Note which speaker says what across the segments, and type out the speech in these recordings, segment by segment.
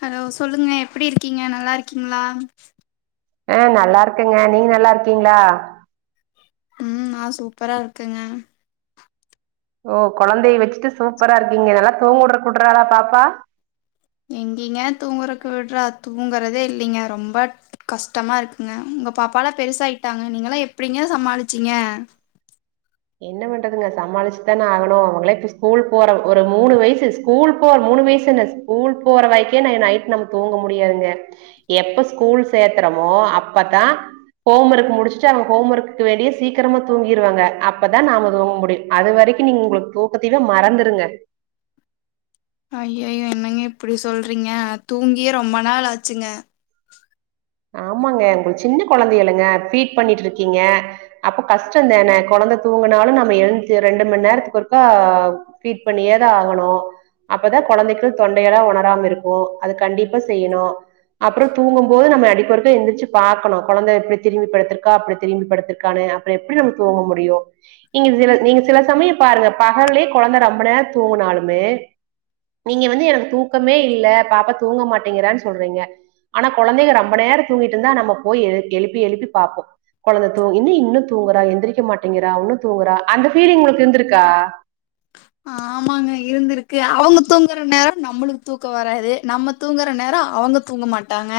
Speaker 1: hello சொல்லுங்க எப்டி இருக்கீங்க நல்லா இருக்கீங்ளா
Speaker 2: ஆ நல்லாருக்கங்க நீங்க நல்லாருக்கீங்ளா
Speaker 1: ம் நா சூப்பரா இருக்கங்க
Speaker 2: ஓ கொழந்தய வெச்சிட்டு சூப்பரா இருக்கீங்க நல்லா தூங்க உட்ர உட்றாளா பாப்பா
Speaker 1: எங்கீங்க தூங்கறக்கு விட்றா தூங்கறதே இல்லீங்க ரொம்ப கஷ்டமா இருக்குங்க உங்க பாப்பாலா பெருசாயிட்டாங்க நீங்கலா எப்டிங்க சமாளிச்சீங்க
Speaker 2: என்ன பண்றதுங்க சமாளிச்சுதான ஆகணு அவங்களே இப்ப ஸ்கூல் போற ஒரு மூணு வயசு ஸ்கூல் போற மூணு வயசு என்ன ஸ்கூல் போற வரைக்கே நா நைட் நாம தூங்க முடியாதுங்க எப்ப ஸ்கூல் சேத்தறமோ அப்பதா ஹோம் ஒர்க் முடிச்சிட்டு அவங்க ஹோம் ஒர்க்குக்கு வேண்டியே சீக்கரமா தூங்கிருவாங்க அப் அப்பதா நாம தூங்க முடியு அது வரைக்கு நீங்க உங்ளுக்கு தூக்கத்திவே மறந்துருங்க
Speaker 1: ஐயயோ என்னங்க இப்படி சொல்றீங்க தூங்கியே ரொம்ப நாள் ஆச்சுங்க
Speaker 2: ஆமாங்க உங்ளுக் சின்ன கொழந்தையள்ளங்க ஃபீட் பண்ணிட்ருக்கீங்க அப்ப கஷ்டோந்தான கொழந்த தூங்குனாலு நம்ம எழுந்து ரெண்டு மண் நேரத்துக்கொருக்கா பீட் பண்ணியேதா ஆகணு அப்பதா கொழந்தைக்கு தொண்டையெல்லா ஒணராம இருக்கு அத கண்டிப்பா செய்யணு அப்றோ தூங்கும் போது நம்ம அடிக் மறுக்கா எந்திரிச்சி பாக்கணு கொழந்த எப்படி திரும்பி படுத்துருக்கா அப்டி திரும்பி படுத்துருக்கான்னு அப்பறோ எப்படி நம்ம தூங்க முடியு நீங்க சில நீங்க சில சமயோ பாருங்க பகல்லே கொழந்த ரொம்ப நேரோ தூங்குனாலுமே நீங்க வந்து எனக்கு தூக்கமே இல்ல பாப்பா தூங்க மாட்டிங்கறான் சொல்றீங்க அனா கொழந்தைக ரம் ரொம்ப நேரோ தூங்கிட்ருந்தா நம்ம போய் எழு எழுப்பி எழுப்பி பாப்போ கொழந்த தூங் என்ன இன்னு தூங்கறா எந்திரிக்க மாட்டிங்கறா உன்னு தூங்கறா அந்த பீலிங் உங்களுக்கு இருந்துருக்கா
Speaker 1: ஆமாங்க இருந்திருக்கு அவுங்க தூங்கற நேரோ நம்மளுக்கு தூக்கோ வராது நம்ம தூங்கற நேரோ அவங்க தூங்க மாட்டாங்க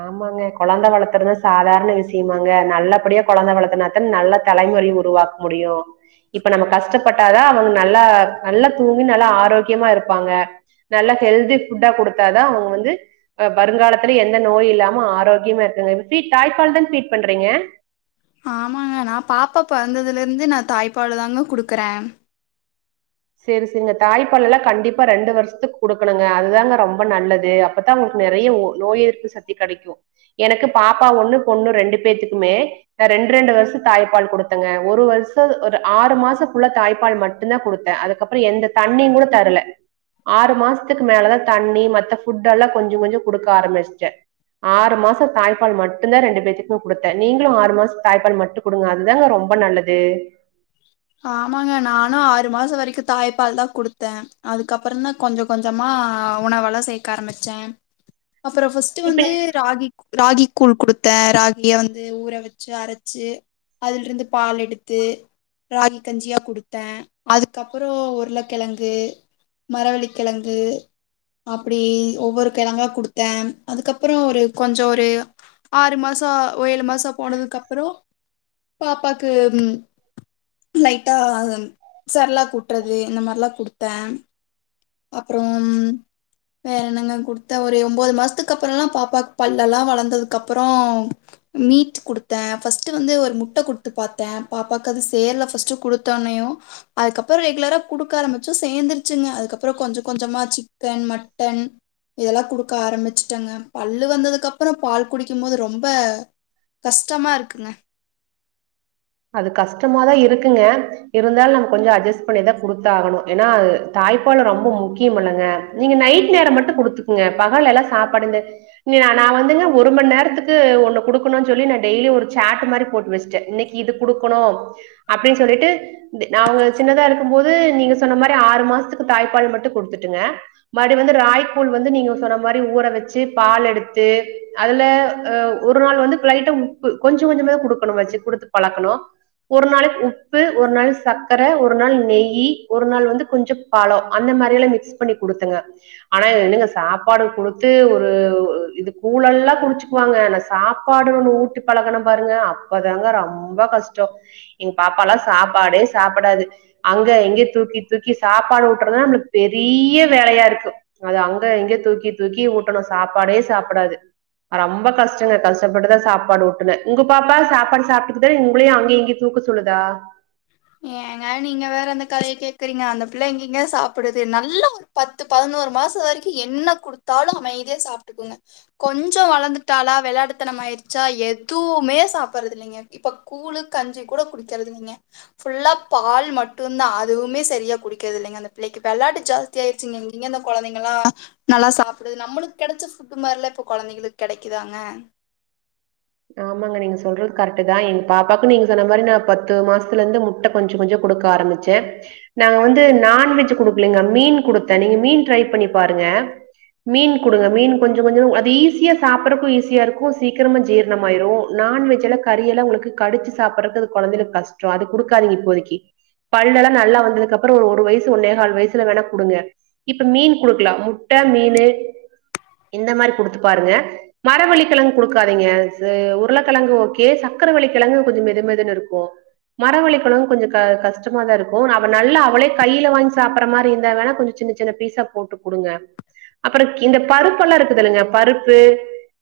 Speaker 2: ஆமாங்க கொழந்த வளத்தரது சாதாரண விசியமாங்க நல்லபடியா கொழந்த வளத்துனாத்தன் நல்ல தலைமுறை உருவாக்க முடியு இப்ப நம்ம கஷ்டப்பட்டாதா அவங்க நல்லா நல்லா தூங்கி நல்லா ஆரோக்கியமா இருப்பாங்க நல்லா ஹெல்தி ஃபுட்டா குடுத்தாதா அவங்க வந்து அ வருங்காலத்துல எந் த நோய் இல்லாம ஆரோக்கியமா இருக்கு [unintelligible] தாய்ப்பால் தான் ஃபீட் பண்றீங்க
Speaker 1: ஆமாங்க நா பாப்பா பொறந்ததுலருந்து நா தாய்ப்பாலு தாங்க குடுக்கறே
Speaker 2: சேரி சிங்க தாய்ப்பாலெல்லா கண்டிப்பா ரெண்டு வருஸ்த்துக்கு குடுக்கணுங்க அதுதாங்க ரொம்ப நல்லது அப்பதா உங்களுக்கு நறைய நோயெதிர்ப்பு சக்தி கெடைக்கு எனக்கு பாப்பா ஒண்ணு பொண்ணு ரெண்டு பேர்த்துக்குமே நா ரெண்டு ரெண்டு வருஷ தாய்ப்பால் குடுத்தங்க ஒரு வருஷ ஒரு ஆறு மாசோ ஃபுல்லா தாய்ப்பால் மட்டுந்தா குடுத் த அதுக்கப்பறோ எந்த தண்ணியூ கூட தரல ஆறு மாசத்துக்கு மேலதா தண்ணீ மத்த ஃபுட் அல்லா கொஞ்ச கொஞ்ச குடுக்க ஆரம்பிச்டே ஆறு மாசோ தாய்பால் மட்டுந்தா ரெண்டு பேர்த்துக்கு குடுத்த நீங்களு ஆறு மாசோ தாய்ப்பால் மட்டு குடுங்க அதுதாங்க ரொம்ப நல்லது
Speaker 1: ஆமாங்க நானு ஆறு மாசோ வரைக்கு தாய்பால் தா குடுத்த அதுக்கப்பறோ தா கொஞ்ச கொஞ்சமா உணவல்லா சேக்க ஆரம்பிச்ச அப்பறோ ஃபஸ் ட்டு
Speaker 2: இப்ப
Speaker 1: வந்து ராகிக் ராகி கூழ் குடுத்த ராகிய வந்து ஊற வெச்சு அரச்சு அதல்ருந்து பால் எடுத்து ராகி கஞ்சியா குடுத்த அதுக்கப்பறோ உருளக்கெழங்கு மரவள்ளிக்கெழங்கு அப்புடி ஒவ்வொரு கெழங்கா குடுத்தே அதுக்கப்பறோ ஒரு கொஞ்ச ஒரு ஆறு மசோ ஒ ஏழு மாசோ போனதுக்கப்பறோ பாப்பாக்கு லைட்டா சர்லாக் ஊட்றது இந்த மார்லா குடுத்த அப்பறோம் வேறன்னங்க குடுத்த ஒரு ஒன்பது மாஸ்த்துக் அப்பறல்லா பாப்பாக்கு பல்லல்லா வளந்ததுக் அப்பறோ மீட் குடுத்த ஃபர்ஸ்ட் வந்து ஒரு முட்ட குடுத்து பாத்த பாப்பாக்கு அது சேர்ல ஃபஸ்ட்டு குடுத்தோன்னயு அதுக்கப்பறோ ரெகுலரா குடுக்க ஆரம்பிச்சு சேந்துருச்சுங்க அதுக்கப் பறோ கொஞ்ச கொஞ்சமா சிக்கன் மட்டன் இதல்லா குடுக்க ஆரம்பிச்சுட்டங்க பல்லு வந்ததுக்கு அப்பறோ பால் குடிக்கும் போது ரொம்ப கஷ்டமா இருக்குங்க
Speaker 2: அது கஷ்ட்டமாதா இருக்குங்க இருந்தாலு நம்ம கொஞ்சோ அஜ்ஜஸ் பண்ணிதா குடுத்தாகணு ஏன்னா அது தாய்ப்பாலு ரொம்ப முக்கியமல்லங்க நீங்க நைட் நேரோ மட்டு குடுத்துக்குங்க பகல் எல்லா சாப்பாடுந்த இனி நா நா வந்துங்க ஒரு மண்நேரத்துக்கு ஒன்னு குடுக்கனு சொல்லி நா டெய்லி ஒரு சேட் மாரி போட்டு வெச்சுட்ட இன்னிக் இது குடுக்கணு அப்டின் சொல்லிட்டு இந் நா அவங்க சின்னதா இருக்கும்போது நீங்க சொன்ன மாரி ஆறு மாஸ்த்துக்கு தாய்ப்பால் மட்டு குடுத்துட்டுங்க மறுடி வந்து ராய்க்கூழ் வந்து நீங்க சொன்ன மாரி ஊற வச்சு பால் எடுத்து அதுல அ ஒரு நாள் வந்து ப்ளைட்டா உப்பு கொஞ்ச கொஞ்சம தா குடுக்கணு வச்சு குடுத்து பழக்கணு ஒரு நாளைக்கு உப்பு ஒரு நாளைக் சக்கர ஒரு நாள் நெய்யு ஒரு நாள் வந்து கொஞ்சோ பாலோ அந்த மாரியெல்லா மிக்ஸ் பண்ணி குடுத்துங்க ஆனா இது என்னங்க சாப்பாடு குடுத்து ஒரு இது கூழெல்லா குடிச்சு வாங்க ஆனா சாப்பாடுனு ஒன்னு ஊட்டி பழகுனே பாருங்க அப்பதாங்க ரொம்ப கஷ்டோ எங்க பாப்பாலா சாப்பாதே சாப்புடாது அங்க இங்க தூக்கி தூக்கி சாப்பாடு ஊட்றதுதா நம்ளுக்கு பெரிய வேலையா இருக்கு அது அங்க இங்க தூக்கி தூக்கி ஊட்டணு சாப்பாடே சாப்டாது ரொம்ப கஷ்டங்க கஷ் கஷ்டப்பட்டுதா சாப்பாடு ஊட்டுனே உங்க பாப்பா சாப்பாடு சாப்பிட்டுக்குதா உங்களையு அங்க இங்கேயு தூக்க சொல்லுதா
Speaker 1: ஏங்க நீங்க வேற அந்த கதய கேக்குறீங்க அந்த பிள்ள எங்கெங்க சாப்பிடுது நல்லா ஒர் பத்து பதினோரு மாசோ வரைக்கு என்ன குடுத்தாலு அமைதியா சாப்ட்டுக்குங்க கொஞ்சோ வளந்துட்டாலா வெள்ளாட்டு தனம் ஆயிட்ச்சா எதுவுமே சாப்பர்றது இல்லைங்க இப்ப கூழு கஞ்சி கூட குடிக்கறது இல்லைங்க ஃபுல்லா பால் மட்டுந்தா அதுவுமே சரியா குடிக்கறதில்லைங்க அந்த பிள்ளைக்கு வெள்ளாட்டு ஜாஸ் தி ஆயிடுச்சிங்க எங்க இந்த கொழந்தைங்கல்லா நல்லா சாப்டுது நம்முளுக்கு கெடைச்ச ஃபுட்டு மாரில்லா இப்ப கொழந்தைங்களுக்கு கெடைக்குதாங்க
Speaker 2: ஆமாங்க நீங்க சொல்றது கரெக்ட்டுதா எங்க பாப்பாக்கு நீங்க சொன்ன மாரி நா பத்து மாசத்துலருந்து முட்ட கொஞ்ச கொஞ்சோ குடுக்க ஆரம்பிச்சே நாங்க வந்து நான்வெஜ் குடுக்குலிங்க மீன் குடுத்தே நீங்க மீன் ட்ரை பண்ணி பாருங்க மீன் குடுங்க மீன் கொஞ்ச கொஞ்சோ அது ஈஸியா சாப்பட்றக்கு ஈஸியா இருக்கு சீக்கிரமா ஜீர மாயிரு நான்வெஜ்லா கறியெல்லா உங்குளுக்கு கடிச்சு சாப்பர்றக்கு அது கொழந்தைகளுக்கு கஷ்டோ அது குடுக்காதீங்க இப்போதைக்கு பல்லெல்லா நல்லா வந்ததுக்கு அப்றோ ஒரு ஒரு வயசு ஒன்னே கால் வயசுல வேணா குடுங்க இப்ப மீன் குடுக்லா முட்ட மீனு இந்த மாரி குடுத்து பாருங்க மரவள்ளி கெழங்கு குடுக்காதீங்க இது உருளக்கெழங்கு ஓகே சக்ரவள்ளி கெழங்கு கொஞ்சோ மெதுமெதுன்னு இருக்கு மரவள்ளி கெழங்கும் கொஞ்சோ கஷ்டமா தா இருக்கு அவ நல்லா அவளே கைல வாங்கி சாப்புர்ற மாரி இருந்தா வேணா கொஞ்சோ சின்ன சின் சின்ன பீஸா போட்டு குடுங்க அப்றோ இந்த பருப்பெல்லா இருக்குதுல்லுங்க பருப்பு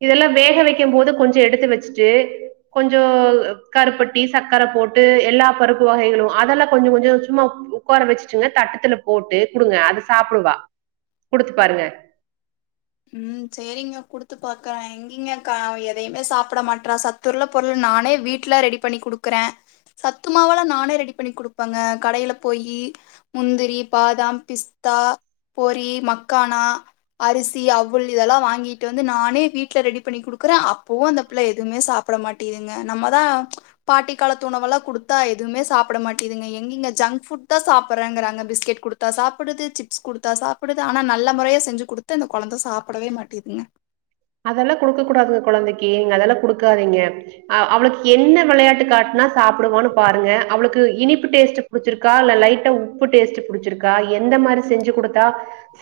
Speaker 2: இதெல்லா வேக வைக்கும் போது கொஞ்சோ எடுத்து வச்சுட்டு கொஞ்சோ கருப்பட்டி சர்க்கர போட்டு எல்லா பருப்பு வகைகளு அதெல்லா கொஞ்ச கொஞ்சோ சும்மா ஒக்கார வச்சுட்டுங்க தட்டத்துல போட்டு குடுங்க அது சாப்பிடுவா குடுத்து பாருங்க
Speaker 1: ம் சேரிங்க குடுத்து பாக்குறே இல்லிங்கக்கா அவ எதையுமே சாப்ட மாட்றா சத்துள்ள பொருள் நானே வீட்ல ரெடி பண்ணி குடுக்குறே சத்துமாவுலா நானே ரெடி பண்ணி குடுப்பங்க கடைல போயி முந்திரி பாதாம் பிஸ்தா பொரி மக்கானா அரிசி சி அவுல் இதெல்லா வாங்கிட்டு வந்து நானே வீட்ல ரெடி பண்ணி குடுக்குறே அப்பவு அந்த புள்ள எதுமே சாப் ப்பிட மாட்டிதுங்க நம்மதா பாட்டி காலத்து உணவுலா குடுத்தா எதுமே சாப்ட மாட்டிதுங்க எங்கங்க ஜங்க் ஃபுட் தா சாப்பட்றேங்குறாங்க பிஸ்கெட் குடுத் குடுத்தா சாப்டுது சிப்ஸ் குடுத்தா சாப்டுது ஆனா நல்ல முறையா செஞ்சு குடுத்து அந்த கொழந்த சாப்டவே மாட்டிதுங்க
Speaker 2: அதெல்லா குடுக்க கூடாதுங்க கொழந்தைக்கு நீங்க அதெல்லா குடுக்காதீங்க அ அவளுக்கு என்ன விளையாட்டு காட்னா சாப்டுவான்னு பாருங்க அவுளுக்கு இனிப்பு டேஸ்ட் புடிச்சிருக்கா இல்ல லைட்டா உப்பு டேஸ்ட்டு புடிச்சிருக்கா எந்த மாரி செஞ்சு குடுத்தா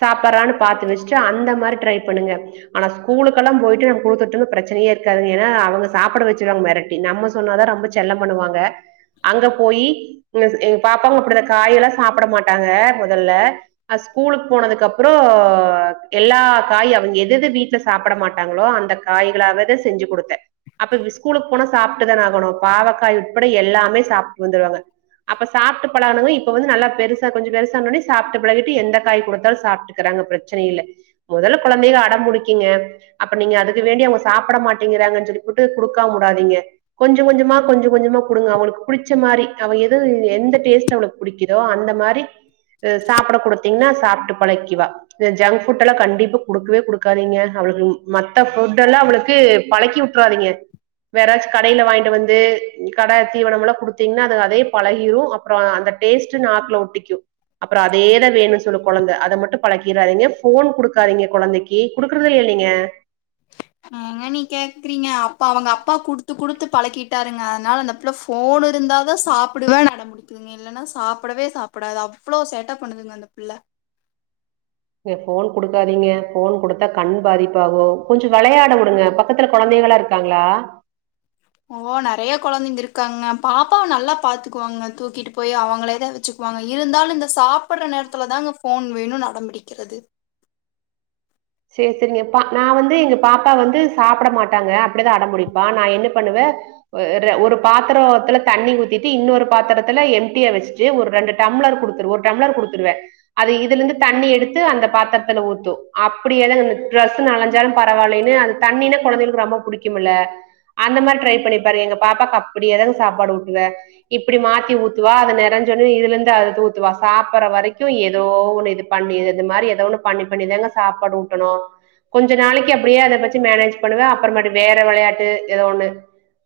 Speaker 2: சாப்பர்றான்னு பாத்து வச்சுட்டு அந்த மாரி ட்ரை பண்ணுங்க ஆனா ஸ்கூலுக்கலா போயிட்டு நம்ம குடுத்துட்டுன பிரச்சனையே இருக்காதுங்க ஏனா அவங்க சாப்ட வச்சிருவாங்க மெரட்டி நம்ம சொன்னாதா ரொம்ப செல்லம் பண்ணுவாங்க அங்க போயி [inaudible] எங்க பாப்பாவு அப்டி தா காயெல்லா சாப்ட மாட்டாங்க மொதல்ல அ ஸ்கூலுக்கு போனதுக்கப்புற எல்லா காயி அவங்க எது எது வீட் ல சாப்பட மாட்டாங்களோ அந்த காய்களாவேதா செஞ்சு குடுத்த அப்ப ஸ்கூலுக்கு போனா சாப்ட்டுதான ஆகணு பாவக்காய் உட்பட எல்லாமே சாப்ட்டு வந்துருவாங்க அப்ப சாப்ட்டு பழகுனங்க இப்ப வந்து நல்ல பெருசா கொஞ்ச பெருசானொனே சாப்ட்டு பழகிட்டு எந்த காய் குடுத்தாலு சாப்ட்டு க்றாங்க பிரச்சனையில்ல மொதல்ல கொழந்தைக அடம் புடி க்கிங்க அப்ப நீங்க அதுக்கு வேண்டி அவங்க சாப்பட மாட்டேங்கிறாங்கன் சொல்லி போட்டு குடுக்காமுடாதிங்க கொஞ்ச கொஞ்சமா கொஞ்ச கொஞ்சமா குடுங்க அவங்ளுக்கு புடிச்ச மாரி அவ எது எந்த டேஸ்ட் அவளுக் புடிக்கிதோ அந்த மாரி சாப்பட குடுத்திங்னா சாப்ட்டு பழக்கிவா இந்த ஜங்க் ஃபுட் எல்லா கண்டிப்பா குடுக்கவே குடு க்காதிங்க அவளுக்கு மத்த ஃபுட் எல்லா அவளுக்கு பழக்கி உட்றாதிங்க வேறாச்சு கடையில வாங்கிட்டு வந்து கடை தீவனமெல்லா குடுத்திங்னா அது அதே பழகிரு அப் பற அந்த டேஸ்ட்டு நாக்குல ஒட்டிக்கு அப்பற அதேதா வேணுன் சொல்லு கொழந்தை அத மட்டு பழக்கிறாதிங்க ஃபோன் குடுக்காதிங்க கொழந்தைக்கு குடுக்குறதில்லல் நீங்க
Speaker 1: ஏங்க நீ கேக்கறிங்க அப்ப அவங்க அப்பா குடுத்து குடுத்து பழக்கிட்டாருங்க அதனால அந்த புள்ள ஃபோன் இருந்தாதா சாப்புடுவேன் அடம் புடிக்குது இல்லன்னா சாப்படவே சாப்படாது அவ்ளோ சேட்ட பண்ணுதுங்க அந்த புள்ள
Speaker 2: ஃபோன் கொடுக்காதிங்க ஃபோன் குடுத்தா கண் பாதிப்பாகு கொஞ்ச வெளயாட உடுங்க பக்கத்துல கொழந்தைகளா இரு க்காங்ளா
Speaker 1: ஓ நெறைய கொழந்தைங்க இருக்காங்க பாப்பாவ நல்லா பாத்துக்குவாங்க தூக்கிட்டு போய் அவங்களேதா வெச்சு க்வாங்க இருந்தாலு இந்த சாப்படற நேரத்துலதாங்க ஃபோன் வேணுனு அடம்பிடிக்கிறது
Speaker 2: சேர் செரிங்க பா நா வந்து எங்க பாப்பா வந்து சாப்பட மாட்டாங்க அப்படிதா அடம் புடிப்பா நா என்ன பண்ணுவ ஒரு பாத்திரத்துல தண்ணி ஊத்திட்டு இன்னொரு பாத்திரத்துல எம்டியா வெச்சுட் டு ஒரு ரெண்டு டம்ளர் குடுத்துரு ஒரு டம்ளர் குடுத்துருவ அது இதுல இருந்து தண்ணி எடுத்து அந்த பாத்திரத்துல ஊத்து அப் படியேதா இந்த ட்ரெஸ் நலஞ்சாலு பரவாலைனு அது தண்ணினா கொழந்தைகளுக்கு ரொம்ப புடிக்குமல்ல அந்த மாரி ட்ரை பண்ணிப்பாருங்க எங்க பாப்பாக்கு அப்படியே தாங்க சாப்பாடு ஊட்டுவே இப்படி மாத்தி ஊத்துவா அது நெறைஞ்சோன்னயு இதுல இருந்து அதுக் ஊத்துவா சாப்படுற வரைக்கு ஏதோ ஒண்ணு இது பண்ணி இது மாரி ஏதோ ஒண்ணு பண்ணி பண்ணிதாங்க சாப்பாடு ஊட்டணு கொஞ்ச நாளைக்கு அப்டியே அத வெச்சி மேனேஜ் பண்ணுவே அப்ற மறுவுடி வேற வெளையாட்டு எதோ ஒண்ணு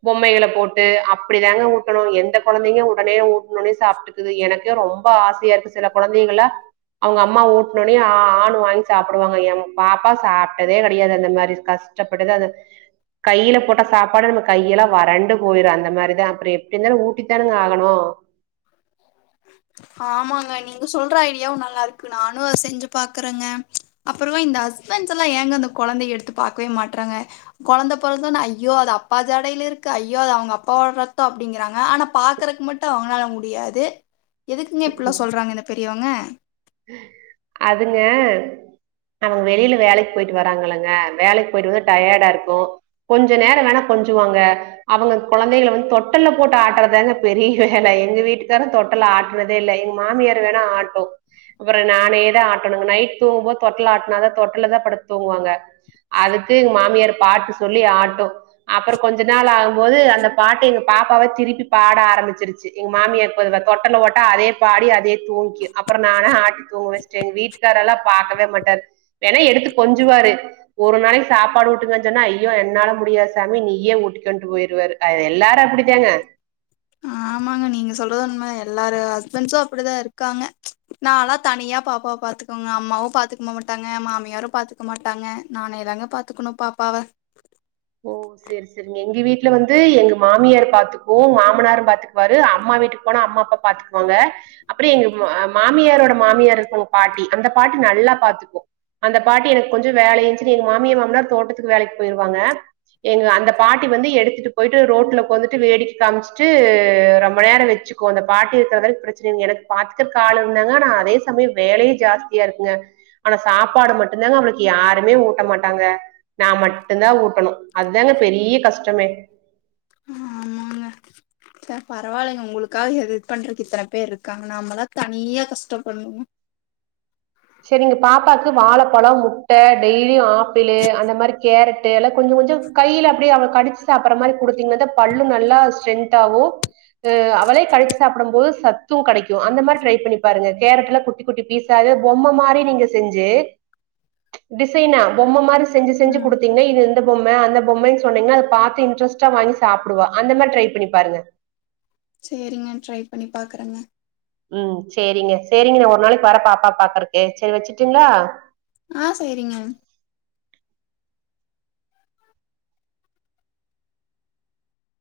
Speaker 2: பொம்மைகள போட்டு அப்படிதாங்க ஊட்டணு எந்த கொழந்தைங்க உடனே ஊட்னொனே சாப் டுது எனக்கே ரொம்ப ஆசையா இருக்கு சில கொழந்தைங்கல்லா அவங்க அம்மா ஊட்னொனே ஆ ஆனு வாங்கி சாப்புடுவாங்க எம் பாப்பா சாப்ட்டதே கெடையாது அந்த மாரி கஷ்டப் பட்டுதா அது கையில போட்டா சாப்பாடு நம்ம கையெல்லா வறண்டு போயிரு அந்த மாரிதா அப்பற எப்டி இருந்தாலு ஊட்டித்தானுங்க ஆகணு
Speaker 1: ஆமாங்க நீங்க சொல்ற ஐடியாவு நல்லாருக்கு நானு அத செஞ்சு பாக்குறங்க அப்புறமா இந்த ஹஸ்பண்ட்ஸ் எல்லா ஏங்க அந்த கொழந்தைய எடுத்து பாக்கவே மாட்றாங்க கொழந்த பொறந்தொன ஐயோ அது அப்பா ஜாடைல இருக்கு ஐயோ அது அவங்க அப்பாவோட ரத்த அப்டிங்கறாங்க ஆனா பாக்குறக்கு மட் டு அவங்களால முடியாது எதுக்குங்க இப்படிலா சொல்றாங்க இந்த பெரியவங்க
Speaker 2: அதுங்க அவங்க வெளியில வேலைக்கு போயிட்டு வராங்கல்லங்க வேலைக்கு போயிட்டு வந்து டயர்டா இருக்கு கொஞ்ச நேர வேணா கொஞ்சுவாங்க அவங்க கொழந்தைகள வந்து தொட்டல்ல போட்டு ஆட்டறதாங்க பெரிய வேல எங்க வீட்டுக்காரு தொட் டல்ல ஆட்னதே இல்ல எங்க மாமியார் வேணா ஆட்டு அப்பற நானேதா ஆட்டணுங்க நைட் தூங்கும்போது தொட்டல் ஆட்னாதா தொட்டல்லதா படுத்து தூங்குவாங்க அதுக்கு எங்க மாமியார் பாட்டு சொல்லி ஆட்டும் அப்பற கொஞ்ச நாள் ஆகும்போது அந்த பாட்டி எங்க பாப்பாவே திருப்பி பாட ஆரம்பிச்சிருச் ச்சி எங்க மாமிய தொட்டல போட்டா அதே பாடி அதே தூங்கி அப் அப்புற நானா ஆட்டி தூங்க வச்சட்டேன் வீட்டுக்காரெல்லா பாகக்கவே மாட்டாரு வேணா எடுத்து கொஞ்சுவாரு ஒரு நாளைக் சாப்பாடு ஊட்டுங்கன் சொன்னா ஐயோ என்னால முடியாது சாமி நீயே ஊட்டிக்கொண்டு போய்டுவாரு அ எல்லாரு அப்படித்தாங்க
Speaker 1: ஆமாங்க நீங்க சொல்றது உண்மைதா எல்லாரு ஹஸ்பண்ட்ஸும் அப்படிதாருக்காங்க நால்லா தனியா பாப்பாவ பாத்துக்கனுங்க அம்மாவும் பாத்துக்க மாட்டாங்க மாமியாரும் பாத்துக்க மாட்டாங்க நானே தாங்க பாத் துக்கணும் பாப்பாவ
Speaker 2: ஓ செரி ஸ் சரிங்க எங்க எங்க வீட்ல வந்து எங்க மாமியார் பாத்துக்கும் மாமனாரு பாத்துக்குவாரு அம்மா வீட்டுக்கு போனா அம்மா அப்பா பாத்துக் கோங்க அப்புற எங்க மாமியாரோட மாமியார் இருக்கங்க பாட்டி அந்த பாட்டி நல்லா பாத்துக்கும் அந்த பாட்டி எனக்கு கொஞ்ச வேலச்சுட்டு எங்க மாமியார் மாமனார் தோட்டத்துக்கு வேலைக் போயிருவாங்க எங்க அந்த பாட்டி வந்து எடுத்துட்டு போயிட்டு ரோட்டுல ஒக்காந்துட்டு வேடிக்கை காமிச்சுட்டு ரொம்ப நேர வச்சு கோள அந்த பாட்டி இருக்கறனால பிரச்சன இல்லங்க எனக்கு பாத்துக்கறக்கு ஆளுருந்தாங்க ஆனா அதே சமயம் வேலையு ஜாஸ்தியாருக்குங்க ஆனா சாப்பாடு மட்டும்தாங்க அவளுக்கு யாருமே ஊட்ட மாட்டாங்க நா மட்டும் தான் ஊட்டணும் அதங்க பெரிய கஷ்டமே
Speaker 1: ஆமாங்க ச பரவாலங்க ஒங்களுக்காக ஹெல்ப் பண்றதுக் இத்தன பேர் இருக்காங்க நாம்மளா தனியா கஷ்ட பண்ணு
Speaker 2: சரிங்க பாப்பாக்கு வாழப்பழோம் முட்ட டெய்லியும் ஆப்பிளு அந்த மாரி கேர தேல கொஞ்ச கொஞ்சோ கையில அப்டியே அவ கடிச்சு சாப்பற மாரி குடுத்தீங்கனதா பல்லு நல்லா ஸ்ட்ரென்த் ஆகும் சு அவளே கடிச் சாப்படும் போது சத்தும் கடைக்கும் அந்த மார் ட்ரை பண்ணி பாருங்க கேரடெல்லா குட்டி குட்டி பீசாது பொம்ம மாரி நீங்க செஞ்சு டிசைன்னா பொம்ம மார் செஞ்சு செஞ்சு
Speaker 1: ம்
Speaker 2: குடுத்தீங்கனா இது இந்த பொம் ம அந்த பொம்மன் சொன்னீங்கன்னா பாத்து இன்டரெஸ்டா வாங்கி சாப்டுா அந்த மாரி ட்ரை பண்ணி பாருங்க
Speaker 1: சேரிங்க ட்ரை பண்ணி பாக்குறங்க
Speaker 2: உம் சேரிங்க சேரிங்க நா ஒரு நாள்க் வர பாப்பா பாக்குறக்கு சேர் வச்சுட்டீங்களா
Speaker 1: ஆ சேரிங்க